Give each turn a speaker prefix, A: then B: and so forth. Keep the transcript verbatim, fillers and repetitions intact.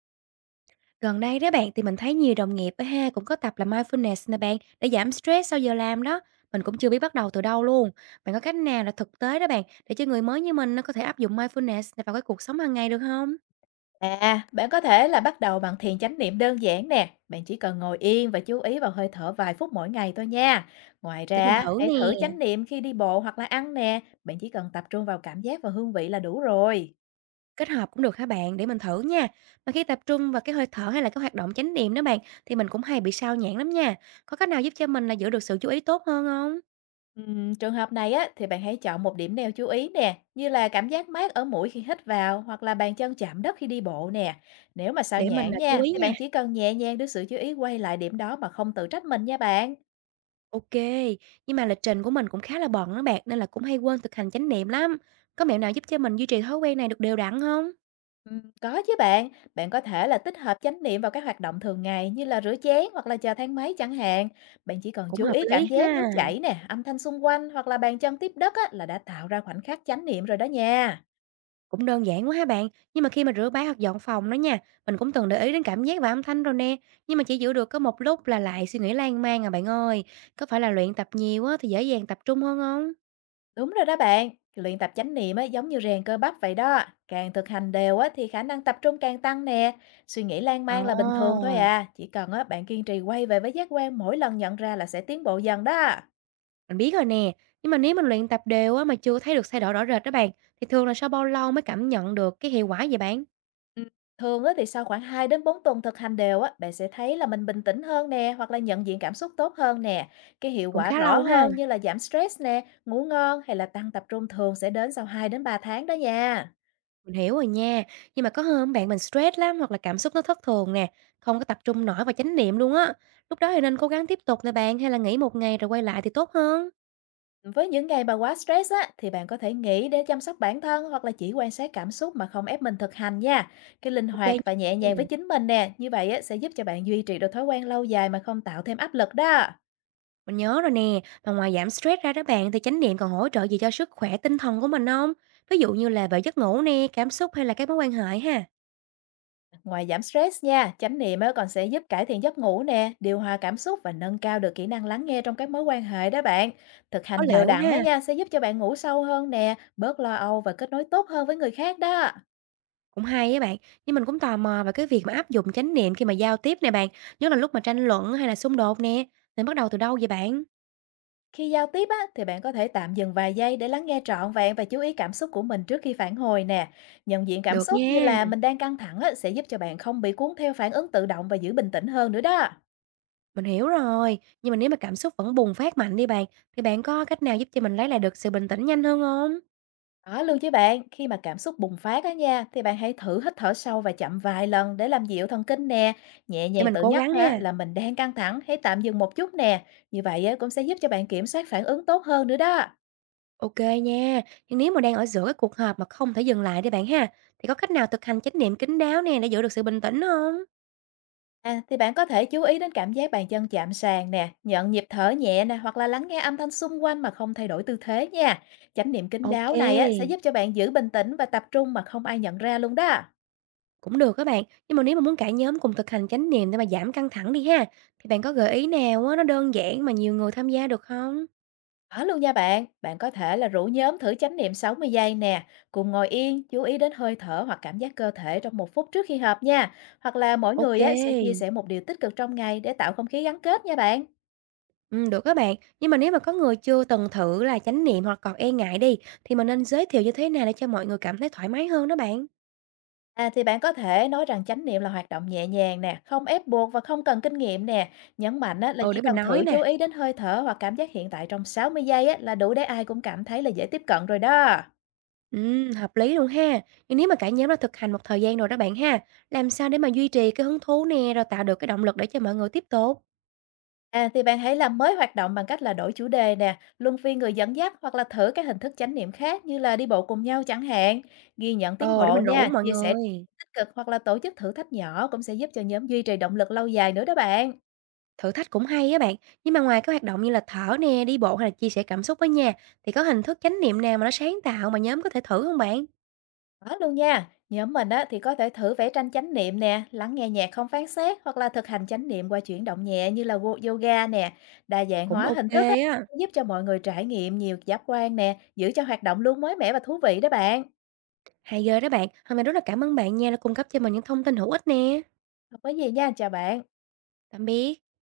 A: Gần đây đó bạn thì mình thấy nhiều đồng nghiệp á ha cũng có tập là mindfulness nè bạn để giảm stress sau giờ làm đó. Mình cũng chưa biết bắt đầu từ đâu luôn. Bạn có cách nào là thực tế đó bạn để cho người mới như mình nó có thể áp dụng mindfulness này vào cái cuộc sống hàng ngày được không?
B: À, bạn có thể là bắt đầu bằng thiền chánh niệm đơn giản nè. Bạn chỉ cần ngồi yên và chú ý vào hơi thở vài phút mỗi ngày thôi nha. Ngoài
A: Để mình
B: ra,
A: thử
B: hãy
A: nè.
B: thử chánh niệm khi đi bộ hoặc là ăn nè. Bạn chỉ cần tập trung vào cảm giác và hương vị là đủ rồi.
A: Kết hợp cũng được hả bạn? Để mình thử nha. Mà khi tập trung vào cái hơi thở hay là cái hoạt động chánh niệm đó bạn thì mình cũng hay bị sao nhãng lắm nha. Có cách nào giúp cho mình là giữ được sự chú ý tốt hơn không?
B: Ừm, trường hợp này á, thì bạn hãy chọn một điểm neo chú ý nè, như là cảm giác mát ở mũi khi hít vào hoặc là bàn chân chạm đất khi đi bộ nè. Nếu mà sao
A: Để mình
B: nhãng
A: là chú
B: nha,
A: ý
B: thì
A: nha.
B: bạn chỉ cần nhẹ nhàng đưa sự chú ý quay lại điểm đó mà không tự trách mình nha bạn.
A: OK, nhưng mà lịch trình của mình cũng khá là bận á bạn, nên là cũng hay quên thực hành chánh niệm lắm. Có mẹo nào giúp cho mình duy trì thói quen này được đều đặn không?
B: Ừm, có chứ bạn, bạn có thể là tích hợp chánh niệm vào các hoạt động thường ngày như là rửa chén hoặc là chờ thang máy chẳng hạn. Bạn chỉ cần
A: Cũng
B: chú
A: hợp
B: ý cảm
A: lý
B: giác nước
A: ha,
B: chảy nè, âm thanh xung quanh hoặc là bàn chân tiếp đất á, là đã tạo ra khoảnh khắc chánh niệm rồi đó nha.
A: cũng đơn giản quá ha bạn. Nhưng mà khi mà rửa bát hoặc dọn phòng đó nha, mình cũng từng để ý đến cảm giác và âm thanh rồi nè, nhưng mà chỉ giữ được có một lúc là lại suy nghĩ lan man à bạn ơi. Có phải là luyện tập nhiều á thì dễ dàng tập trung hơn không?
B: Đúng rồi đó bạn, luyện tập chánh niệm á, giống như rèn cơ bắp vậy đó. Càng thực hành đều á, thì khả năng tập trung càng tăng nè. Suy nghĩ lan
A: Ờ,
B: man là bình thường thôi à, chỉ cần á, bạn kiên trì quay về với giác quan mỗi lần nhận ra là sẽ tiến bộ dần đó.
A: mình biết rồi nè, nhưng mà nếu mình luyện tập đều á mà chưa thấy được thay đổi rõ rệt đó bạn, thì thường là sau bao lâu mới cảm nhận được cái hiệu quả vậy bạn?
B: Ừm, thường á thì sau khoảng hai đến bốn tuần thực hành đều á, bạn sẽ thấy là mình bình tĩnh hơn nè, hoặc là nhận diện cảm xúc tốt hơn nè. Cái hiệu
A: Cũng
B: quả
A: khá
B: rõ
A: lâu ha.
B: hơn như là giảm stress nè, ngủ ngon hay là tăng tập trung thường sẽ đến sau hai đến ba tháng đó nha.
A: Mình hiểu rồi nha, nhưng mà có hôm bạn mình stress lắm hoặc là cảm xúc nó thất thường nè, không có tập trung nổi vào chánh niệm luôn á. Lúc đó thì nên cố gắng tiếp tục nè bạn hay là nghỉ một ngày rồi quay lại thì tốt hơn.
B: Với những ngày mà quá stress á, thì bạn có thể nghỉ để chăm sóc bản thân hoặc là chỉ quan sát cảm xúc mà không ép mình thực hành nha. Cái linh
A: Ok
B: hoạt
A: nha.
B: và nhẹ nhàng với chính mình nè, như vậy á, sẽ giúp cho bạn duy trì được thói quen lâu dài mà không tạo thêm áp lực đó.
A: Mình nhớ rồi nè, mà ngoài giảm stress ra đó bạn thì chánh niệm còn hỗ trợ gì cho sức khỏe tinh thần của mình không? Ví dụ như là về giấc ngủ nè, cảm xúc hay là các mối quan hệ ha.
B: Ngoài giảm stress nha, chánh niệm á còn sẽ giúp cải thiện giấc ngủ nè, điều hòa cảm xúc và nâng cao được kỹ năng lắng nghe trong các mối quan hệ đó bạn. Thực
A: Có
B: hành đều
A: lợi quá
B: đặn á
A: ha,
B: nha sẽ giúp cho bạn ngủ sâu hơn nè, bớt lo âu và kết nối tốt hơn với người khác đó.
A: cũng hay á bạn. Nhưng mình cũng tò mò về cái việc mà áp dụng chánh niệm khi mà giao tiếp nè bạn, nhất là lúc mà tranh luận hay là xung đột nè. Nên bắt đầu từ đâu vậy bạn?
B: Khi giao tiếp á thì bạn có thể tạm dừng vài giây để lắng nghe trọn vẹn và chú ý cảm xúc của mình trước khi phản hồi nè. Nhận diện cảm
A: Được
B: xúc như
A: nha.
B: là mình đang căng thẳng á sẽ giúp cho bạn không bị cuốn theo phản ứng tự động và giữ bình tĩnh hơn nữa đó.
A: Mình hiểu rồi, nhưng mà nếu mà cảm xúc vẫn bùng phát mạnh đi bạn, thì bạn có cách nào giúp cho mình lấy lại được sự bình tĩnh nhanh hơn không?
B: Có luôn chứ bạn, khi mà cảm xúc bùng phát á nha, thì bạn hãy thử hít thở sâu và chậm vài lần để làm dịu thần kinh nè. Nhẹ
A: Để
B: nhàng
A: mình
B: tự
A: cố
B: nhắc
A: gắng
B: á,
A: ha.
B: là mình đang căng thẳng, hãy tạm dừng một chút nè. Như vậy á, cũng sẽ giúp cho bạn kiểm soát phản ứng tốt hơn nữa đó.
A: OK nha, nhưng nếu mà đang ở giữa cái cuộc họp mà không thể dừng lại đi bạn ha, thì có cách nào thực hành chánh niệm kín đáo nè để giữ được sự bình tĩnh không?
B: À, thì bạn có thể chú ý đến cảm giác bàn chân chạm sàn nè, nhận nhịp thở nhẹ nè, hoặc là lắng nghe âm thanh xung quanh mà không thay đổi tư thế nha. Chánh niệm kín đáo này á, sẽ
A: OK,
B: giúp cho bạn giữ bình tĩnh và tập trung mà không ai nhận ra luôn đó.
A: cũng được các bạn, nhưng mà nếu mà muốn cả nhóm cùng thực hành chánh niệm để mà giảm căng thẳng đi ha, thì bạn có gợi ý nào á nó đơn giản mà nhiều người tham gia được không?
B: Có luôn nha bạn, bạn có thể là rủ nhóm thử chánh niệm sáu mươi giây nè, cùng ngồi yên, chú ý đến hơi thở hoặc cảm giác cơ thể trong một phút trước khi họp nha. Hoặc là mỗi người á, sẽ chia
A: OK.
B: sẻ một điều tích cực trong ngày để tạo không khí gắn kết nha bạn.
A: Ừm, được các bạn. Nhưng mà nếu mà có người chưa từng thử là chánh niệm hoặc còn e ngại đi, thì mình nên giới thiệu như thế nào để cho mọi người cảm thấy thoải mái hơn đó bạn?
B: À thì bạn có thể nói rằng chánh niệm là hoạt động nhẹ nhàng nè, không ép buộc và không cần kinh nghiệm nè. Nhấn mạnh á, là
A: Ừ,
B: chỉ
A: để mình
B: cần
A: nói
B: thử chú
A: nè.
B: ý đến hơi thở hoặc cảm giác hiện tại trong sáu mươi giây á, là đủ để ai cũng cảm thấy là dễ tiếp cận rồi đó.
A: Ừm, hợp lý luôn ha. Nhưng nếu mà cả nhóm đã thực hành một thời gian rồi đó bạn ha, làm sao để mà duy trì cái hứng thú nè, rồi tạo được cái động lực để cho mọi người tiếp tục?
B: À, thì bạn hãy làm mới hoạt động bằng cách là đổi chủ đề nè, luân phiên người dẫn dắt hoặc là thử các hình thức chánh niệm khác như là đi bộ cùng nhau chẳng hạn. Ghi nhận tiến
A: Ờ, để
B: bộ
A: mình rủ
B: nha,
A: mọi
B: chia sẻ
A: người.
B: tích cực hoặc là tổ chức thử thách nhỏ cũng sẽ giúp cho nhóm duy trì động lực lâu dài nữa đó bạn.
A: Thử thách cũng hay á bạn. Nhưng mà ngoài các hoạt động như là thở nè, đi bộ hay là chia sẻ cảm xúc với nhà, thì có hình thức chánh niệm nào mà nó sáng tạo mà nhóm có thể thử không bạn?
B: Đó luôn nha. Nhóm mình á, thì có thể thử vẽ tranh chánh niệm nè, lắng nghe nhạc không phán xét hoặc là thực hành chánh niệm qua chuyển động nhẹ như là wo- yoga nè. Đa dạng
A: Cũng
B: hóa hình
A: ok
B: thức á,
A: á.
B: giúp cho mọi người trải nghiệm nhiều giác quan nè, giữ cho hoạt động luôn mới mẻ và thú vị đó bạn.
A: Hay ghê đó bạn. Hôm nay rất là cảm ơn bạn nha đã cung cấp cho mình những thông tin hữu ích nè.
B: Không có gì nha, chào bạn.
A: Tạm biệt.